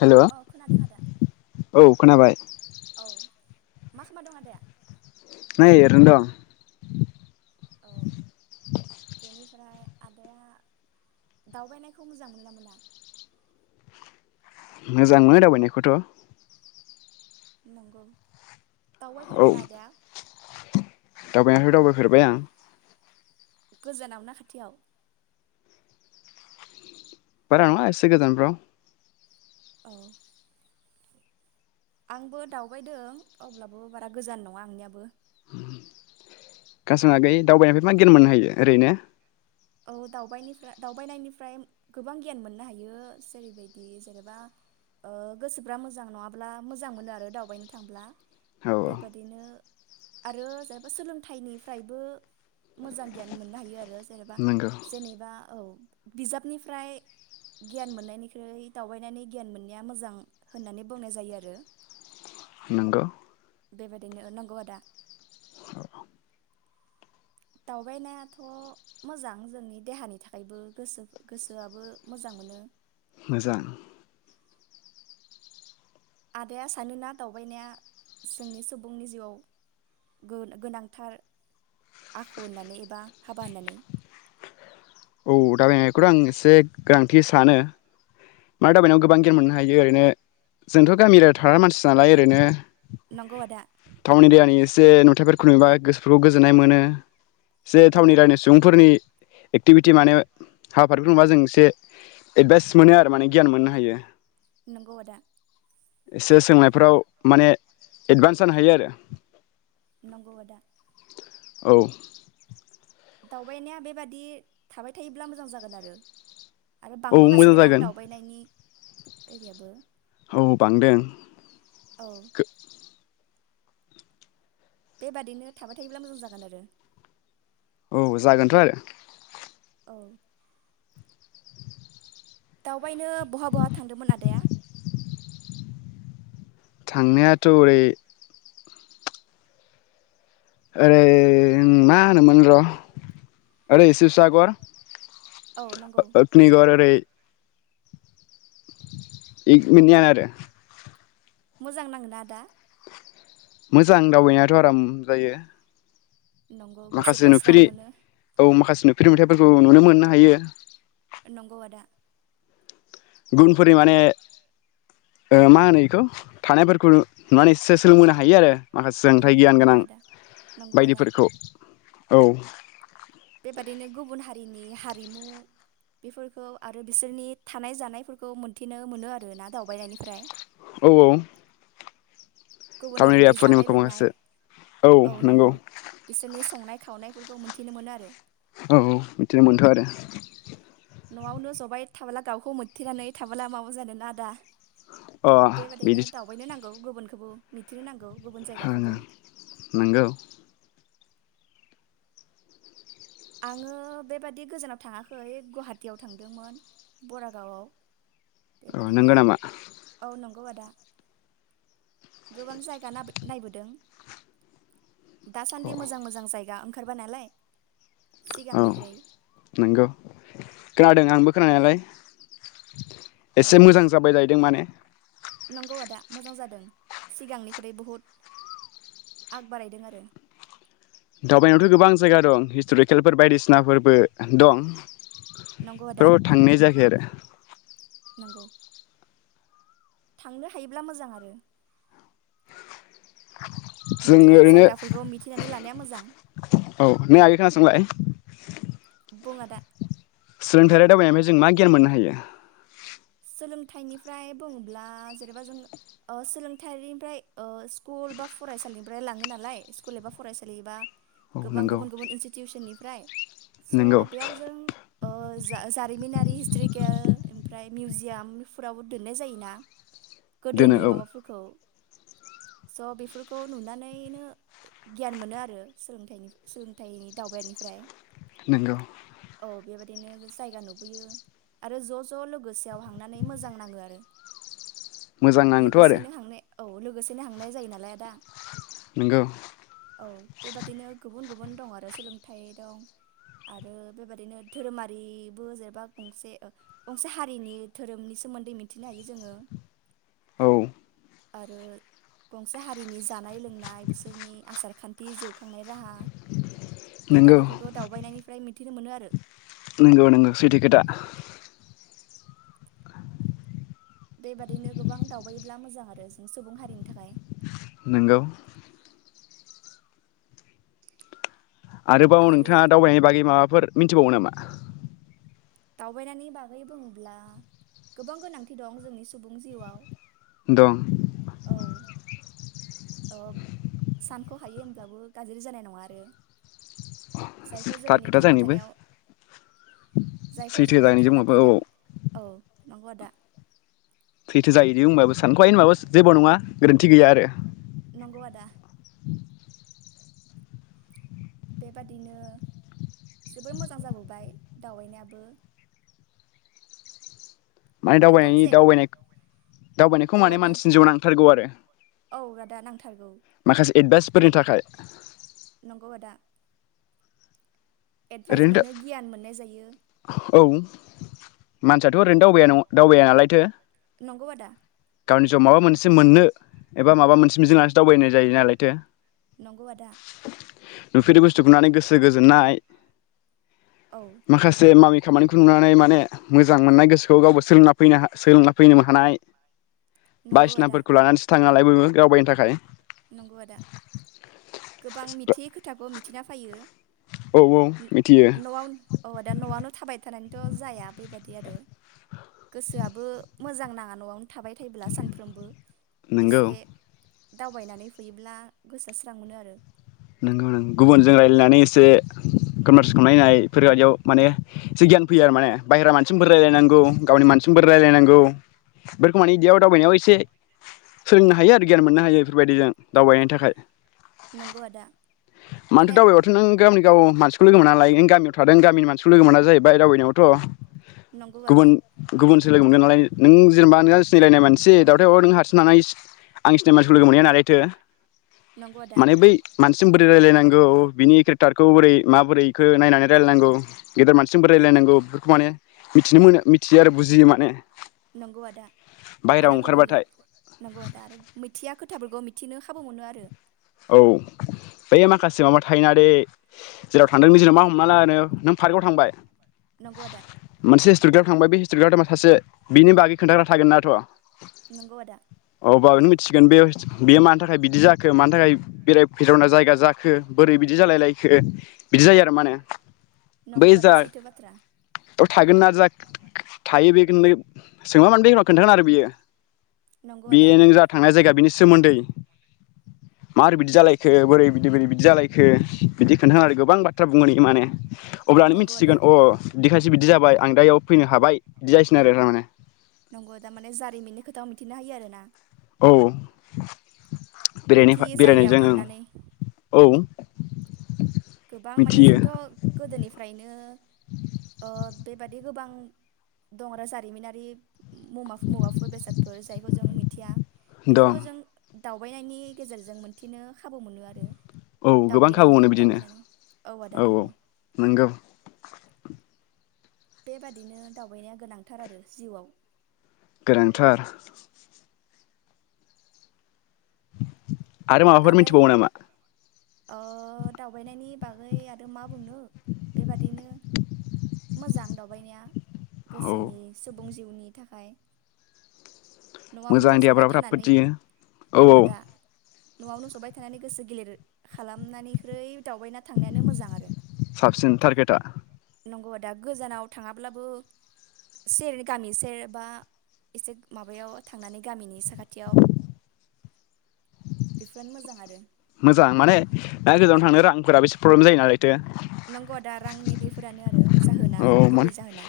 हेल' अ खोनादों आदा औ मा खामना दं आदाया? नै ओरैनो दं। औ बेनिफ्राय आदाया दावबायनायखौ मोजां मोनो ना मोना? मोजां मोनो दावबायनायखौथ' नंगौ। दावबाय औ फेरबायना आदाया? दावबायनायाथ' दावबायफेरबाय आं। गोजानाव ना खाथियाव? बारा नङा एसे गोजान फ्राव। औ। आंबो दावबायदों अब्लाबो बारा गोजान नङा आंनियाबो। [unintelligible] आगै दावबायनायनिफ्राय मा गियान मोननो हायो ओरैनो? औ दावबायनिफ्राय दावबायनायनिफ्राय गोबां गियान मोननो हायो जेरैबायदि जेनेबा ओ गोसोफ्रा मोजां नङाब्ला मोजां मोनो आरो दावबायनो थांब्ला। औ औ बेबादिनो आरो जेनेबा सोलोंथाइनिफ्रायबो मोजां गियान मोननो हायो आरो जेनेबा। नंगौ जेनेबा औ बिजाबनिफ्राय गियान मोननायनिख्रुइ दावबायनानै गियान मोननाया मोजां होननानै बुंनाय जायो आरो नंगौ बेबाददिनो नंगौ आदा। दावबायनायाथ' मोजां जोंनि देहानि थाखायबो गोसो गोसोआबो मोजां मोनो। मोजां। आदाया सानोना दावबायनाया जोंनि सुबुंनि जिउआव गोन गोनांथार आखु होननानै एबा हाबा होननानै? दाबबायनायखौथ' आं एसे गोनांथि सानो मानो दाबबायनायाव गोबां गियान मोननो हायो ओरैनो जोंथ' गामि थाग्रा मानसि नालाय ओरैनो नंगौ आदा। जे नुथाइफोरखौ नुबा गोसोफोरखौ गोजोननाय मोनो। जे थावनि नंगौ रायनाय आदा सुबुंफोरनि एक्टिभिटि माने हाबाफोरखौ नुबा जों एसे एडभाइस मोनो आरो माने गियान मोननो हायो। नंगौ आदा। एसे सोंनायफोराव माने एडभान्स जानो हायो आरो। नंगौ आदा। औ। दावबायनाया बेबादि थाबाय थायोब्ला मोजां जागोन आरो। आरो औ मोजां बांबोगासिनो दं जागोन दावबायनायनि ओरियाबो। औ बांदों औ गो बेबादिनो थाबाय थायोब्ला मोजां जागोन आरो। औ जागोनथ' आरो। औ। [unintelligible] बहा बहा थांदोंमोन आदाया? थांनायाथ' ओरै ओरै ओं मा होनोमोन र' ओरै शिबसागर औ नंगौ अग्निगर ओरै [unintelligible] आरो मोजां नाङोना आदा मोजां दावबायनायाथ' आराम जायो नंगौ माखासे गोसोफ्रा स्रां नुफेहै मोनो औ माखासे नुफेहै मेथाइ फोरखौ नुनो मोननो हायो नंगौ आदा गुनफोरनि माने ओ मा होनो इखौ थानायफोरखौ माने एसे सोलोंबोनो हायो आरो माखासे उम सोंथायाइ गियान नंगौ गोनां आदा नंगौ आदा बायदिफोरखौ औ बेबादिनो गुबुन हारिनि हारिमु बेफोरखौ आरो बिसोरनि थानाय जानायफोरखौ मोनथिनो मोनो आरो ना दावबायनायनिफ्राय औ गुबुन टाउन हारिनि एरियाफोरनि जानाय लोंनाय माखासे औ नंगौ बिसोरनि संनाय खावनायफोरखौ मोन्थिनो मोनो आरो औ औ बिदिनो मोनथो आरो न'आवनो जबाय थाबोला गावखौ मोनथेनानै थाबोला माबा जादों ना आदा अ बिदि बेबायदिनो दावबायनो नांगौ गुबुन औ मिथिनो नांगौ गुबुन हाना जायगाखौबो नंगौ आङो बेबादि गोजानाव थाङाखै गुवाहाटियाव थांदोंमोन बरागावआव औ बेबायादिनो नंगौ नामा औ नं अआदा गोबां जायगा नाब नायबोदों अ दासान्दि मोजां -मोजां जायगा आंखारबाय नालाय औ सिगांनिख्रुइ नोंगौ खोनादों आंबो खोनानायालाय औ एसे मोजां जाबाय जाहैदों माने नंगौ आदा मोजां जादों सिगांनिख्रुइ बुहुत आग बारायदों आरो दावबायनायावथ' गोबां जायगा दं हिस्ट'रिकेलफोर बायदिसिनाफोरबो दं नंगौ आदा फोराव थांनाय जायाखै आरो नंगौ थांनो हायोब्ला मोजां आरो जों मिथि ओरैनो जायगाफोरखौ मिथिनानै लानाया मोजां औ नै आगै खोनासंलाय बुं आदा सोलोंथाइयारि दावबायनायनिफ्राय जों मा गियान मोननो हायो सोलोंथाइनिफ्राय बुङोब्ला जेनेबा जों ओ सोलोंथायारिनिफ्राय ओ स्कुल बा फरायसालिनिफ्राय लाङो नालाय स्कुल एबा फरायसालिबा औ गोबां नंगौ गुबुन गुबुन इनस्टिटिउसननि फ्राय। स' नंगौ बेयाव जों ओ जा-जारिमिनारि हिस्ट्रिकेल ओमफ्राय मिउजियामफोरावबो दोननाय जायोना दोनो गोदोनि औ माबाफोरखौ। स' बेफोरखौ नुनानैनो गियान मोनो आरो सोलोंथाइनि सोलोंथाइनि दावबायानिफ्राय। नोंगौ। औ बेबायदिनो जायगा नुबोयो आरो ज' ज' लो गोसो आव हांनानै मोजां नाङो आरो। मोजां नाङोथ' आरो लोगोसेनो हांनाय औ लोगोसेनो हांनाय जायो नालाय आदा नंगौ औ बेबादिनो गुबुन गुबुन दं आरो सोलोंथाइ दं आरो बेबादिनो धोरोमारिबो जेन'बा गंसे ओ गंसे हा नि धोरोमनि सोमोन्दै मिथिनो हायो जोङो। औ। आरो गंसे हारिनि जानाय लोंनाय बिसोरनि आसार खान्थि जिउखांनाय राहा नोंगौ बेबादिफोरखौ दावबायनायनिफ्राय मिथिनो मोनो आरो नोंगौ नोंगौ सैथो खोथा। बेबादिनो गोबां दावबायोब्ला मोजां आरो जों सुबुं हारिनि थाखाय। नोंगौ। आरोबाव आरो नोंथाङा दावबायनायनि बागै माबाफोर मिन्थिबावो नामा? दावबायनायनि बागै बुङोब्ला गोबां गोनांथि दं जोंनि सुबुं जिउआव। दं। अ सानख'हायै ओमब्लाबो गाज्रि जानाय नङा आरो। जायखौ जोंनि थारखोथा थांना जानिबो। थानायाव जायखौ सैथो जोंनि थांना जानायनिजोंबो औ थानायाव औ नांगौ आदा। थैथो जाहैदों होमबाबो सानख'आ होनबाबो जेबो नङा गोरोन्थि गैया आरो। नंगौ आदा। बेबादिनो जोबोर मोजां जाबोबाय दावबायनायाबो। माने गोबां दावबायनायनि जे दावबायनाय दावबायनायखौ औ माने आदा मानसिनि जिउ नांथारगौ आरो। औ आदा नां थारगौ। माखासे एडभाइसफोरनि थाखाय। नंगौ आदा। एडभाइस ओरैनो मोनो गियान मोननाय जायो औ मानसियाथ' ओरैनो दावबाया न-दावबाया नालायथो नंगौ आदा गावनि जिउआव माबा मोनसे मोननो एबा माबा मोनसे मिजिं लानासो दावबायनाय जायो नालायथो नगौ आदा नुफेरै बुस्थुखौनानै गोसो गोजोननाय औ मावामि खा मानिखौ नुनानै माने मोजां मोननाय गोसोखौ गावबो सोंलोंना फैनो सोलोंना फैनो हानाय नंगौ बायसिना आदा फोरखौ लानानैसो थाङोनालाय बयबो दावबायनो थाखाय नंगौ आदा गोबां मिथियै खोथाखौ मि थिना फायो औ औ मिथियो न'आव अ दा न'आवनो थाबाय थानाय थ' जाया बेबादि आरो गोसोआबो मोजां नाङा न'आव थाबाय थायोब्ला सानफ्रबो नोंगौ एसे दावबायनानै फैयोब्ला गोसोआ स्रां मोनो आरो नोंगौ नों गुबुनजों रायजलायनानै एसे कनभार्स खालामलायनाय फोरबायदियाव माने एसे गियान फैयो आरो माने बाहेरा मानसिजोंबो रायजलायनांगौ गावनि मानसिजोंबो रायलायनांगौ बेफोरखौ मानिे बिदियाव दावबायनायाव एसे सोलोंनो हायो आरो गियान मोननो हायो बेफोरबायदि जों दावबायनायनि थाखाय नंगौ आदा मानोथो माने दावबायबाथ' नों गावनि गाव मानसि खौ लोगो मोना लाय गामियाव थादों गामिनि मानसिखौ लोगो मोना जाहैबाय दावबायनायावथ' नंगौ आदा गुबुन-गुबुन लोगो मोनगोन नालाय नों जेनेबा नों सिनायलायनाय मानसि दावथायाव नों हारसिं आं सिनिनाय मानसि लोगो मोनहैया नालायथो नंगौ आदा माने बै मानसिजों बोरै रायजलायनांगौ बिनि केरेक्टारखौ बोरै माबोरैखौ नायनानै रायजलायनांगौ गेदेर मानसिजों बोरै रायजलायनांगौ बेफोरखौ माने मिथिनो मोनो मिथियो आरो बुजियो माने नंगौ आदा बाहेरायाव आरो गुबुन ओंखारबाथाय नंगौ आदा आरो मिथिया खोथाफोरखौ मिथि मिथिनो खाबु मोनो आरो। औ बै माखासे माबा थायोना दे जेराव थांदों मा हमना ला नों पार्कआव थांबाय। नंगौ आदा। [unintelligible] थाबाय बै हिस्रि आदामा सासे बिनि बागै खोन्थाग्रा थागोनाथ नंगौ आदा। बावनो मिथिसिगोन बे बेयो मानि थाखाय बिदि जाखो मानि थाखाय। बेरायथावना जायगा जाखो बोरै बिदि जालाय लायखो बिदि जायो आरो माने। बै नंगौ आदा जा सैथो बाथ्रा। थागोन ना जा थायो बेखौनो सोंबा मानो खोन्थागोन आरो बियो। नंगौ बे आदा नों जा थांनाय जायगा बिनि सोमोन्दै मारै बिदि जालायखो न- बोरै बिदि बोरै बिदि जालायखो बिदि खोन्था आरो गोबां बाथ्रा बुंहोनो हायो माने अब्लानो नंगौ आदा मिथिसिगोन अ इदिखासो एसे बिदि जाबाय आं दा बियाव फैनो हाबाय बिदि जासिगोन आरो थारमाने नंगौ दा माने जारिमिननि खोथा आ मिथिनो हायो आरोना औ बेराय मैथि जायगायाव बेरायनायजों थांनानै औ गोबां माने मिथियो जोंथ' गोदोनिफ्रायनो ओ बेबायदि बे गोबां दं आरो जारिमिनारि मुवाफोर बेसादफोर जायखौ जों मिथिया बेफोरखौ दं जों दावबायनायनि गेजेरजों मोनथिनो खाबु मोनो आरो औ गोबां खाबु दावबायनायनो मोनो बि बिदिनो दावबायनानै आदा औ - औ नंगौ नंगौ बेबादिनो दावबायनाया गोनांथार आरो जिउआव। गोनांथार आरो माबाफोर आदा मिथिबावो नामा दावबायनायनि बागै आरो मा बु‌ बुंनो बेबादिनो। मोजां दावबायनाया। औ गोसोनि सुबुं जिउनि नि थाखाय मोजां न'आवनो जबाय आइदियाफ्राबो थानानै [unintelligible] औ - औ न'आवनो जबाय थानानै गोसो गोलिर खालामनायनिख्रुय दावबायना थांनायानो मोजां आरो साबसिन थार खोथा दा गोजानाव थाङाब्लाबो सेर गामि सेर बा एसे माबायाव थांनानै गामिनि साखाथियाव बेफोरानो मोजां आरो मोजां माने दा गोजानाव थांनो रांफोराबो एसे प्रब्लेम जायो नालाय बेथो नंगौ आदा रांनि बेफोरानो आरो जाहोना औ मोन गुबै जाहोना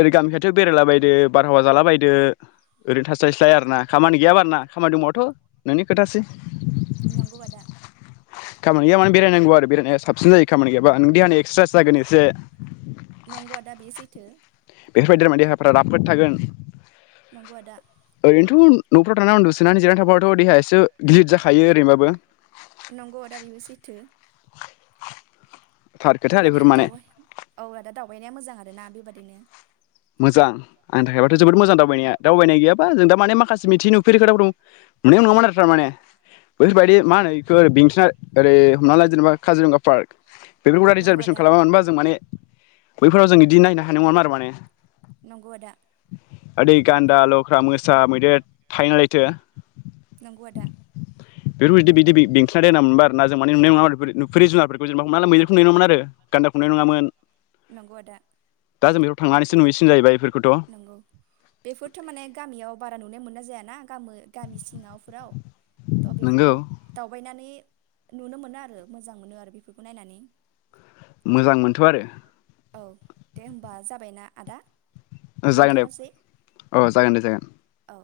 ओरै गामि खाथियाव' बेरायलाबायदो बारहावा जाला बायदो ओरैनो थास्लायस्लाय आरोना खामानि गैयाबा आरोना खामानि दंबाथ' नोंनि खोथासै। नंगौ आदा खामानि गैया माने बेरायनांगौ आरो बेरायनाया साबसिन जायो खामानि गैयाबा नोंनि देहानि एक्सट्रासाइस जागोन एसे नंगौ आदा बेयो सैथो [unintelligible] देहा फोरा राफोद थागोन नंगौ आदा ओरैनोथ' न'फ्राव थानानै उन्दुसोनानै जिरनानै थाबाथ' देहायासो एसे गिलिर जाखायो ओरैबाबो। नंगौ आदा बेबो सैथो। थार खोथा बेफोर बेबादिनो माने दावउ औ आदा दावबायनाया मोजां आरो! आरोना बेबादिनो। मोजां आंनि थाखायबाथ' जोबोद मोजां दावबायनाया दावबायनाय गैयाबा जों दा माने माखासे मिथि नुफेरि खोथा दं नुनायाव नङामोन आरो थारमाने बेफोरबायदि मा होनो बेखौै बेंथिना ओरै हमना ला जेनेबा काजिरंगा पार्क। बेफोरखौ नंगौ रिजारभेसन आदा खालामामोनबा जों माने- बैफोराव जों इदि नायनो हानाय नङमोन आरो माने! नंगौ आदा दै गान्दा लख्रा मोसा मैदेर थायो नालायथो! नंगौ आदा! [unintelligible] नंगौ आदा! दा जों बेयाव थांनानै- सो नुहैसिनगोन जाहैबाय बेफोर- नंगौ बेफोरथ' माने गामियाव बारा नुनो मोनाय जायानो! गामो गामि सिङावफोराव थ' नोंगौ बेफोरखौ दावबायनानै- नुनो मोनो आरो मोजां मोनो आरो बेफोरखौ नायनानै। मोजां मोनथ' आरो! औ दे हम्बा जाबायना आदा? जागोन दे दोनथ'नोसै औ जागोन दे जागोन। औ